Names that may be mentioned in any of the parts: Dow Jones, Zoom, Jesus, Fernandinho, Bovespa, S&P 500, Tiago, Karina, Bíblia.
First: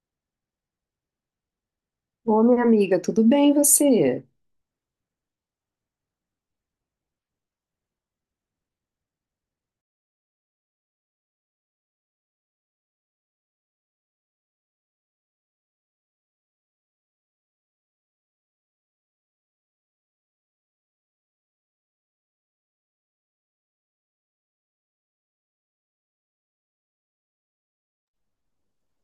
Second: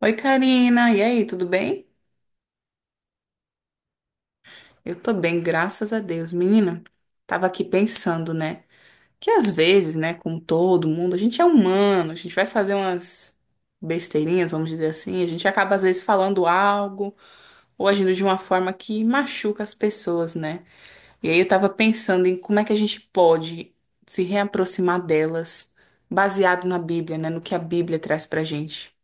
Oi, Karina. E aí, tudo bem? Ô, minha amiga, tudo bem você? Eu tô bem, graças a Deus. Menina, tava aqui pensando, né? Que às vezes, né, como todo mundo, a gente é humano, a gente vai fazer umas besteirinhas, vamos dizer assim, a gente acaba às vezes falando algo ou agindo de uma forma que machuca as pessoas, né? E aí eu tava pensando em como é que a gente pode se reaproximar delas, baseado na Bíblia, né, no que a Bíblia traz pra gente.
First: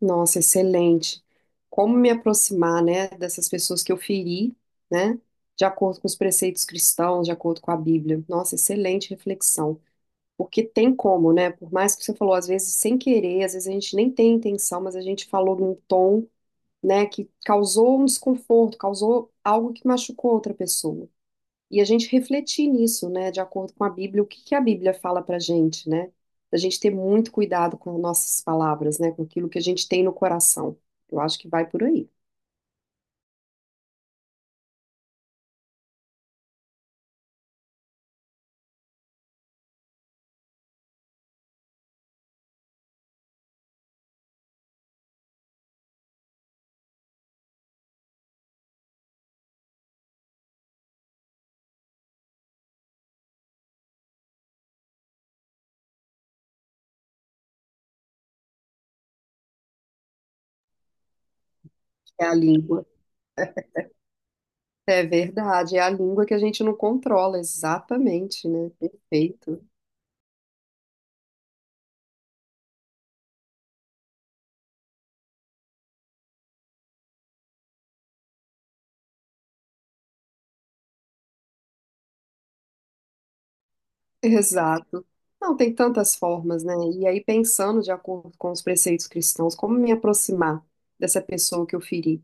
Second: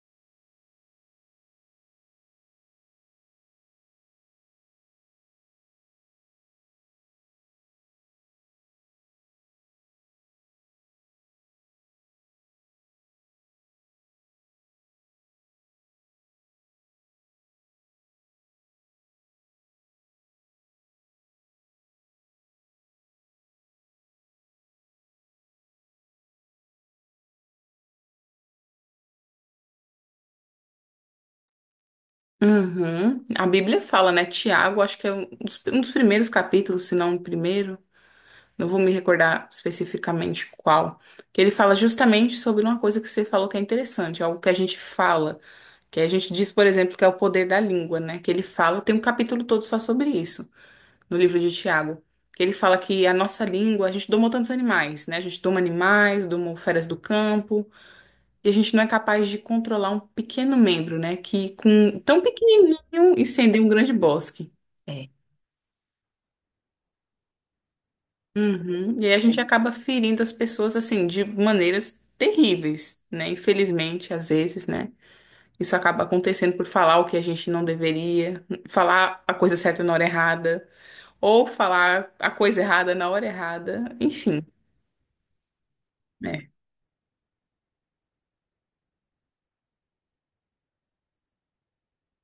Nossa, excelente. Como me aproximar, né, dessas pessoas que eu feri, né, de acordo com os preceitos cristãos, de acordo com a Bíblia. Nossa, excelente reflexão. Porque tem como, né? Por mais que você falou, às vezes sem querer, às vezes a gente nem tem intenção, mas a gente falou num tom, né, que causou um desconforto, causou algo que machucou outra pessoa. E a gente refletir nisso, né, de acordo com a Bíblia, o que que a Bíblia fala pra gente, né? A gente ter muito cuidado com nossas palavras, né, com aquilo que a gente tem no coração. Eu acho que vai por aí. Uhum. A Bíblia fala, né? Tiago, acho que é um dos primeiros capítulos, se não o primeiro. Não vou me recordar especificamente qual. Que ele fala justamente sobre uma coisa que você falou que é interessante, algo que a gente fala, que a gente diz, por exemplo, que é o poder da língua, né? Que ele fala, tem um capítulo todo só sobre isso, no livro de Tiago. Que ele fala que a nossa língua, a gente doma tantos animais, né? A gente doma animais, doma feras do campo e a gente não é capaz de controlar um pequeno membro, né? Que com tão É a língua. pequenininho incendeia um grande bosque. É verdade, é a língua que a gente não controla, exatamente, né? Uhum. E aí a gente Perfeito. acaba ferindo as pessoas assim de maneiras terríveis, né? Infelizmente, às vezes, né? Isso acaba acontecendo por falar o que a gente não deveria, falar a coisa certa na hora errada, ou falar a coisa errada na hora errada, enfim, Exato. Não, tem tantas né? formas, né? E aí, pensando de acordo com os preceitos cristãos, como me aproximar dessa pessoa que eu feri?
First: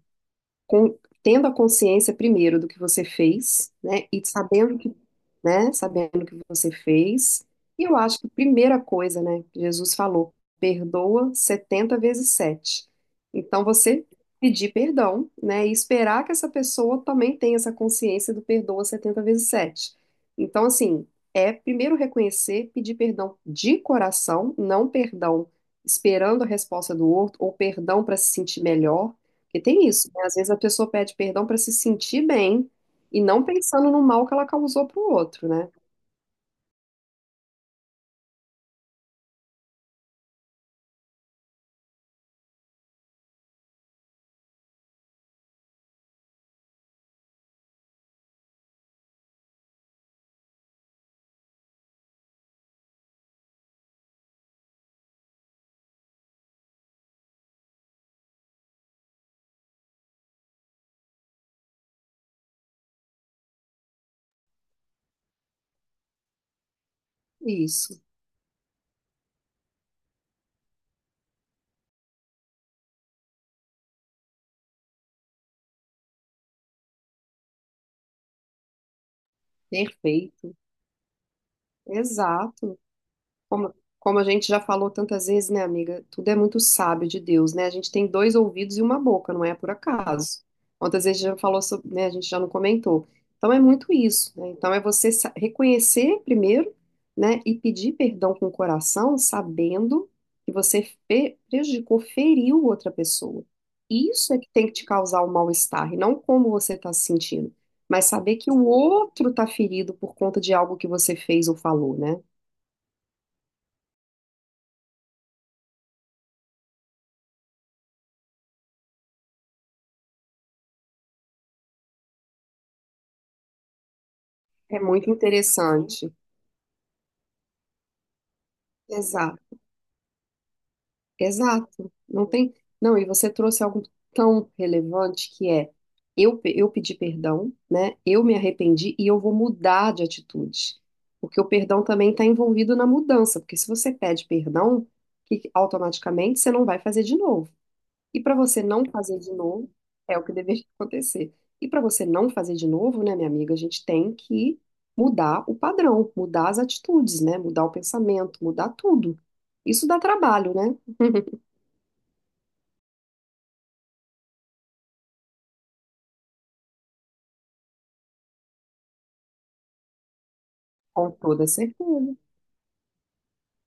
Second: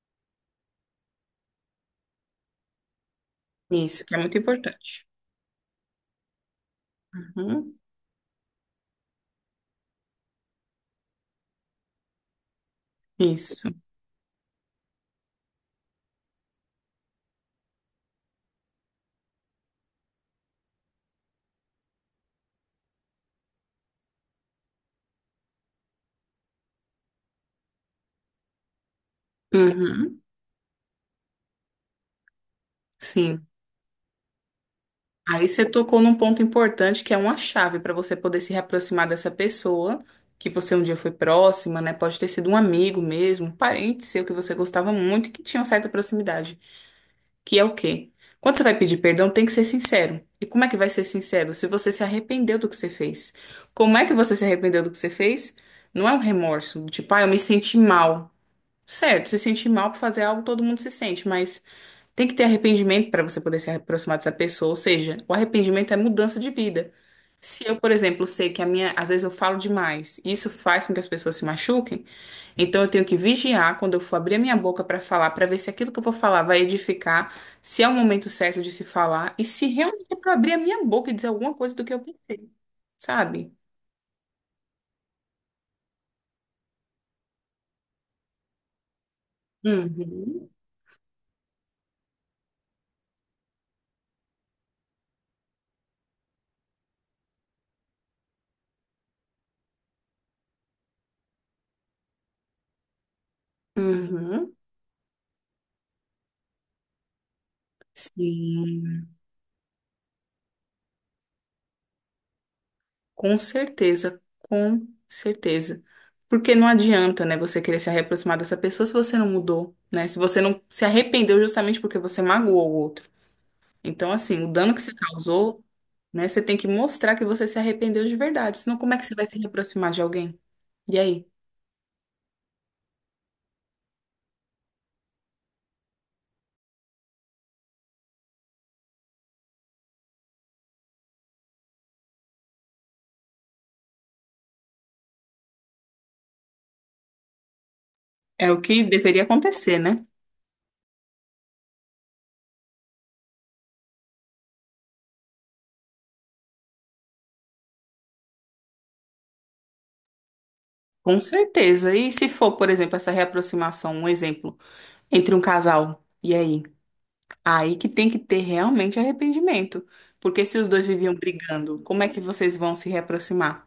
com- Tendo a consciência primeiro do que você fez, Isso né? que é E muito sabendo que, importante. né? Sabendo que você fez. Uhum. E eu acho que a primeira coisa, né? Jesus falou, perdoa 70 vezes 7. Então Isso. você pedir perdão, né? E esperar que essa pessoa também tenha essa consciência do perdoa 70 vezes 7. Então, assim, é primeiro reconhecer, pedir perdão de coração, não perdão esperando a resposta do outro ou perdão para se sentir melhor. Porque tem isso, Uhum. né? Às vezes a pessoa pede perdão para se sentir bem e não Sim. pensando no mal que ela causou para o Aí outro, você né? tocou num ponto importante que é uma chave para você poder se reaproximar dessa pessoa que você um dia foi próxima, né? Pode ter sido um amigo mesmo, um parente seu que você gostava muito e que tinha uma certa proximidade. Que é o quê? Quando você vai pedir perdão, tem que ser sincero. E como é que vai ser sincero? Se você se arrependeu do que você fez. Como é que você se arrependeu do que você fez? Não é um remorso, do tipo, ah, eu me senti mal. Certo, se sentir mal por fazer algo, todo mundo se sente, mas tem que ter arrependimento para você poder se aproximar dessa pessoa. Ou seja, o arrependimento é mudança de vida. Se eu, por Isso. exemplo, sei que a minha, às vezes eu falo demais, e isso faz com que as pessoas se machuquem, então eu tenho que vigiar quando eu for abrir a minha boca para falar, para ver se aquilo que eu vou falar vai edificar, se é o momento certo de se falar e se realmente é para abrir Perfeito. a minha boca e dizer alguma coisa do que eu pensei, Exato. sabe? Como, como a gente já falou tantas vezes, né, amiga? Tudo é muito sábio de Deus, né? A gente tem dois ouvidos e uma boca, não é por acaso. Uhum, Quantas vezes a gente já falou sobre, né? A gente já não comentou. Então é muito isso, né? Então é você reconhecer primeiro, né? E pedir perdão com o coração, sabendo que você prejudicou, feriu outra pessoa. Isso é que uhum, tem que te causar o mal-estar, e não como você está se sentindo. Mas saber que o sim. outro está ferido por conta de algo que você fez ou falou, né? Com certeza, com certeza. Porque não adianta, né, você querer se reaproximar dessa pessoa se você não mudou, né? Se você não se arrependeu justamente porque você magoou o outro. Então, assim, o dano É que você muito causou, interessante. né, você tem que mostrar que você se arrependeu de verdade. Senão, como é que você vai se Exato, reaproximar de alguém? E aí? exato. Não tem. Não, e você trouxe algo tão relevante que é eu pedi perdão, né? Eu me arrependi e eu vou mudar de atitude. Porque o perdão também está envolvido na mudança. Porque se você pede perdão, que automaticamente você não vai fazer de novo. E para É o você não que fazer deveria de novo, acontecer, né? é o que deveria acontecer. E para você não fazer de novo, né, minha amiga, a gente tem que mudar o padrão, mudar as atitudes, né? Mudar o pensamento, mudar tudo. Isso dá trabalho, né? Com certeza. E se for, por exemplo, essa reaproximação, um exemplo, entre um casal, e aí? Aí que tem que ter realmente arrependimento. Porque se os dois Com viviam toda brigando, como é certeza. que vocês vão se reaproximar?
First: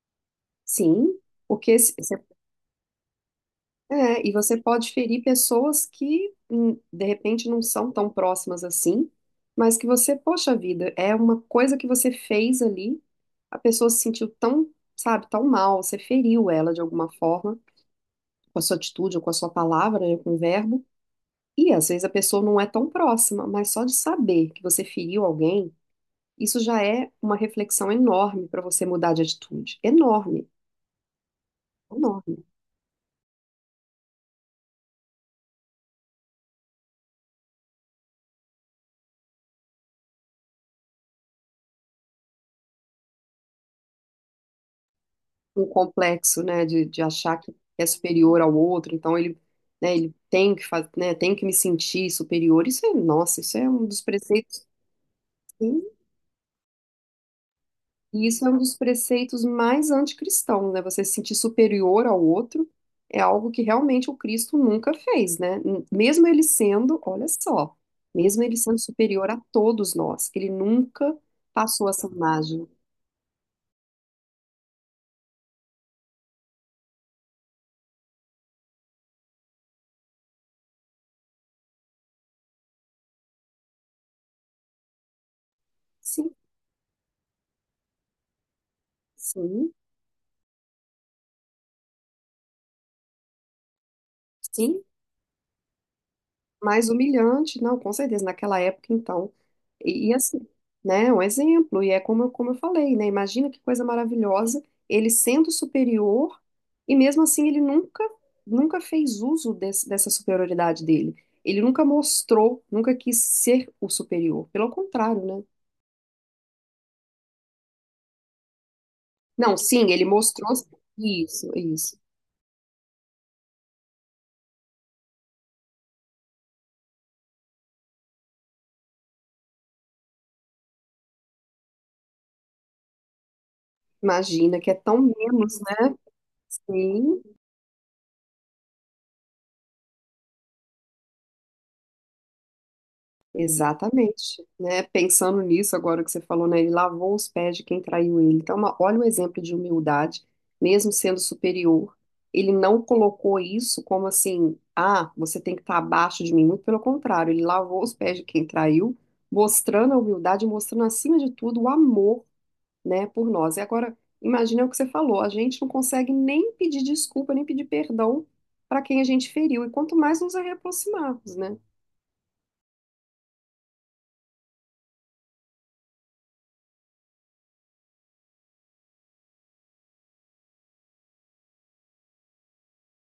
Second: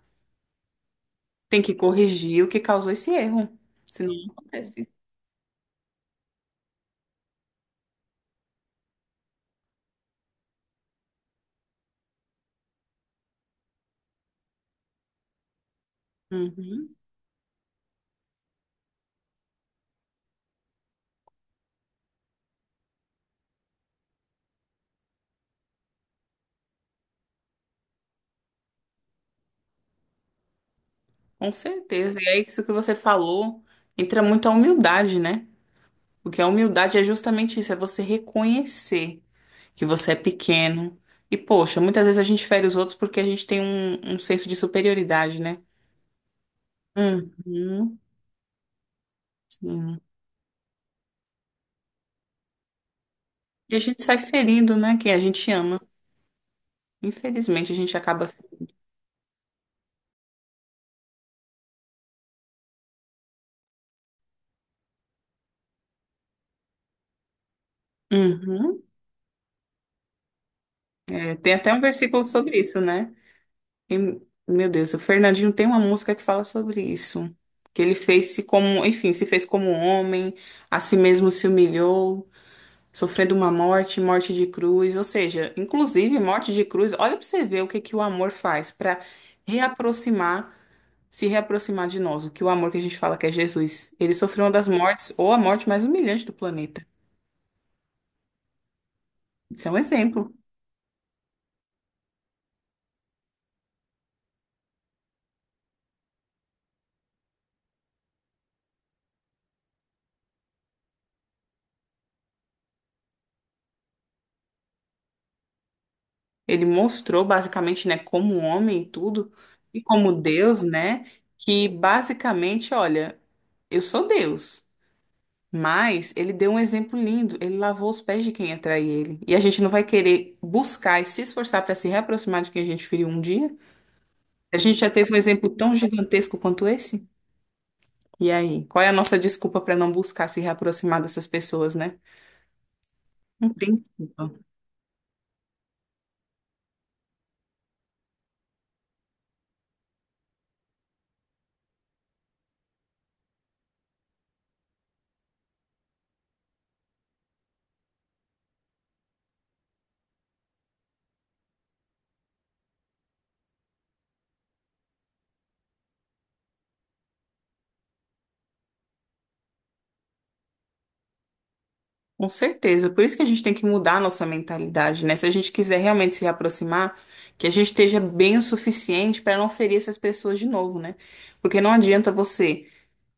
Sim, Tem que porque corrigir o que causou esse erro. Senão é, não e você acontece. pode ferir pessoas que de repente não são tão próximas assim, mas que você, poxa vida, é uma coisa que você fez ali, a pessoa se sentiu tão, sabe, tão mal, você feriu ela de Uhum, alguma forma. Com a sua atitude ou com a sua palavra, né, com o verbo. E às vezes a pessoa não é tão próxima, mas só de saber que você feriu alguém, isso já é uma reflexão enorme para você mudar de atitude. Enorme, com certeza. E enorme. é isso que você falou. Entra muito a humildade, né? Porque a humildade é justamente isso, é você reconhecer que você é pequeno. E, poxa, muitas vezes a gente fere os outros porque a gente tem um senso de superioridade, né? Um complexo, né, de achar que é Uhum, superior ao outro, então ele, né, sim. ele tem que fazer, né, tem que me sentir superior. Isso é, nossa, isso é E a um gente dos sai preceitos. ferindo, né? Quem a gente ama. Infelizmente, a gente acaba. E isso é um dos preceitos mais anticristãos, né? Você se sentir superior ao outro é algo que realmente o Cristo nunca fez, né? Mesmo ele sendo, olha só, mesmo ele sendo Uhum. superior a todos nós, ele nunca É, tem até um passou essa versículo sobre imagem. isso, né? E, meu Deus, o Fernandinho tem uma música que fala sobre isso. Que ele fez-se como, enfim, se fez como um homem, a si mesmo se humilhou, sofrendo uma morte, morte de cruz. Ou seja, inclusive Sim, morte de cruz, olha pra você ver o que que o amor faz para sim, reaproximar, se reaproximar de nós. O que o amor que a gente fala que é Jesus. Ele sofreu uma das sim. mortes, ou a morte mais humilhante do planeta. Mais humilhante, não, com certeza, naquela época, então. Isso é um E exemplo. assim, né, é um exemplo, e é como, como eu falei, né, imagina que coisa maravilhosa, ele sendo superior, e mesmo assim ele nunca, nunca fez uso dessa superioridade dele. Ele nunca mostrou, nunca quis ser o superior, pelo contrário, né? Ele mostrou basicamente, né, como um homem e tudo, Não, e sim, ele como mostrou Deus, né, isso, que isso. basicamente, olha, eu sou Deus, mas ele deu um exemplo lindo, ele lavou os pés de quem atrai ele. E a gente não vai querer buscar e se esforçar para se reaproximar de quem a gente feriu um dia? A Imagina que é gente já tão teve um exemplo menos, tão né? gigantesco quanto esse? Sim. E aí, qual é a nossa desculpa para não buscar se reaproximar dessas pessoas, né? Não tem desculpa. Exatamente, né? Pensando nisso agora que você falou, né? Ele lavou os pés de quem traiu ele. Então, olha o exemplo de humildade, mesmo sendo superior, ele não colocou isso como assim, ah, você tem que estar abaixo de mim. Muito pelo contrário, ele lavou os pés de quem traiu, mostrando a humildade, mostrando acima de tudo o amor, né, por nós. E agora, imagina o que você falou, a gente não consegue nem pedir desculpa, nem pedir perdão para quem a gente feriu, e quanto mais nos aproximarmos, né? Com certeza. Por isso que a gente tem que mudar a nossa mentalidade, né? Se a gente quiser realmente se aproximar, que a gente esteja bem o suficiente para não ferir essas pessoas de novo, né? Porque não adianta você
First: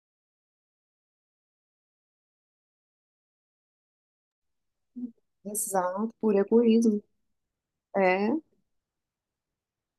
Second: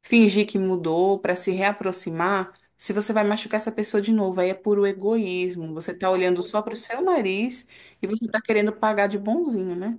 fingir que mudou para se reaproximar, se você vai machucar essa pessoa de novo. Aí é puro egoísmo. Você tá Exato, por olhando só pro seu egoísmo. nariz e você É, tá querendo pagar de bonzinho, né?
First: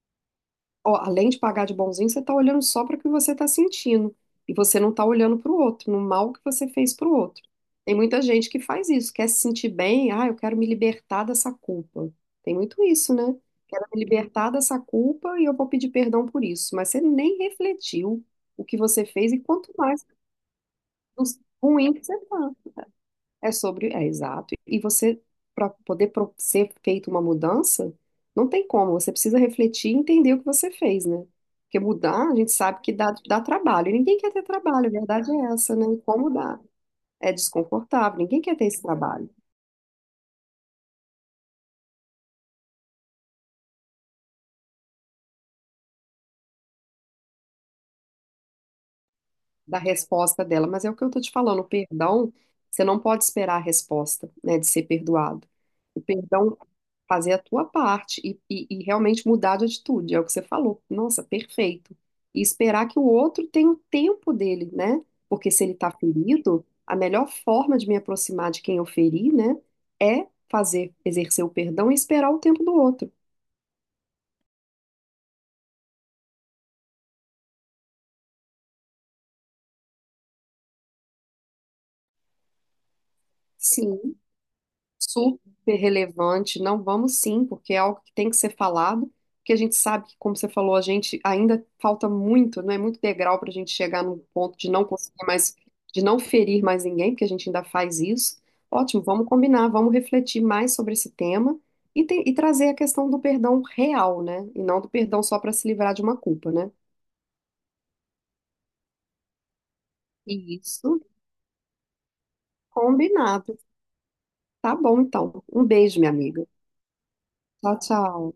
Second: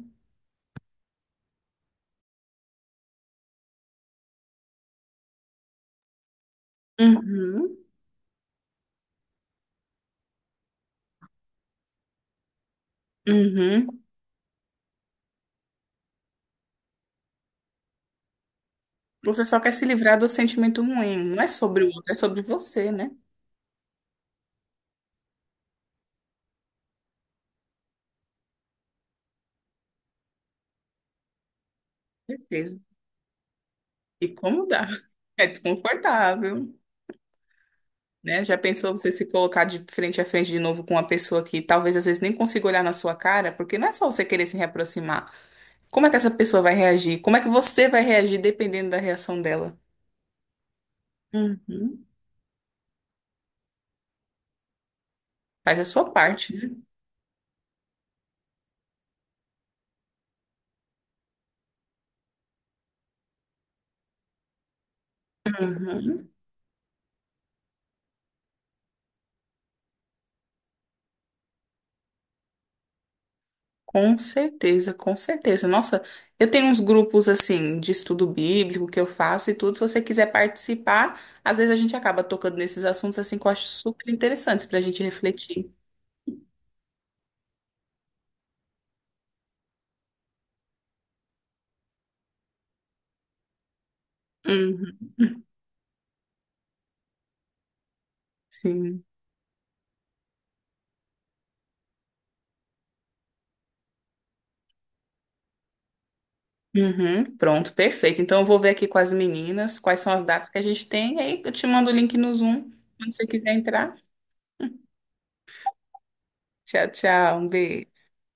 ó, além de pagar de bonzinho, você está olhando só para o que você está sentindo. E você não está olhando para o outro, no mal que você fez para o outro. Uhum, Tem muita gente que faz isso, quer se sentir bem, ah, eu quero me libertar dessa culpa. Tem muito isso, né? Quero uhum. me libertar dessa culpa e eu vou pedir perdão por isso. Mas você nem refletiu o que você fez e Você só quer quanto se mais livrar do sentimento ruim. Não é sobre o ruim que outro, é você sobre tá. você, né? É sobre, é exato. E você, para poder ser feita uma mudança, não tem como, você precisa refletir e entender o que você fez, né? Porque mudar, a gente Certeza. sabe que dá, dá trabalho, e ninguém E quer ter como dá? trabalho, a verdade é É essa, né? E como dá? desconfortável, É desconfortável, ninguém né? quer Já ter esse pensou você se trabalho. colocar de frente a frente de novo com uma pessoa que talvez às vezes nem consiga olhar na sua cara, porque não é só você querer se reaproximar. Como é que essa pessoa vai reagir? Como é que você vai reagir dependendo da reação dela? Da resposta dela, mas é o que eu tô te falando, o Uhum. perdão, você não pode esperar a resposta, né, de ser perdoado. Faz a O sua parte, perdão, né? fazer a tua parte e realmente mudar de atitude, é o que você falou. Nossa, perfeito. E esperar que o outro tenha o tempo dele, né? Porque se ele tá Uhum. ferido, a melhor forma de me aproximar de quem eu feri, né, é fazer, exercer o perdão e esperar o tempo do outro. Com certeza, com certeza. Nossa, eu tenho uns grupos assim de estudo bíblico que eu faço e tudo. Se você quiser participar, às vezes a gente acaba tocando nesses assuntos assim que eu acho super Sim. interessantes para a gente refletir. Super relevante. Não, vamos sim, porque é algo que tem que ser falado, porque a gente sabe que, como você falou, a gente ainda falta muito, não é muito degrau para a gente chegar num ponto de não conseguir mais, de não ferir mais ninguém, porque a gente ainda faz isso. Ótimo, Sim. vamos combinar, vamos refletir mais sobre esse tema e trazer a questão do perdão real, né? E não do perdão só para se livrar de uma culpa, né? Uhum, pronto, perfeito. Então eu vou ver aqui com as meninas quais são as datas que a gente Isso. tem. E aí eu te mando o link no Zoom, quando você Combinado. quiser entrar. Tá bom, então. Um beijo, minha amiga. Tchau, tchau. Um Tchau, beijo. tchau.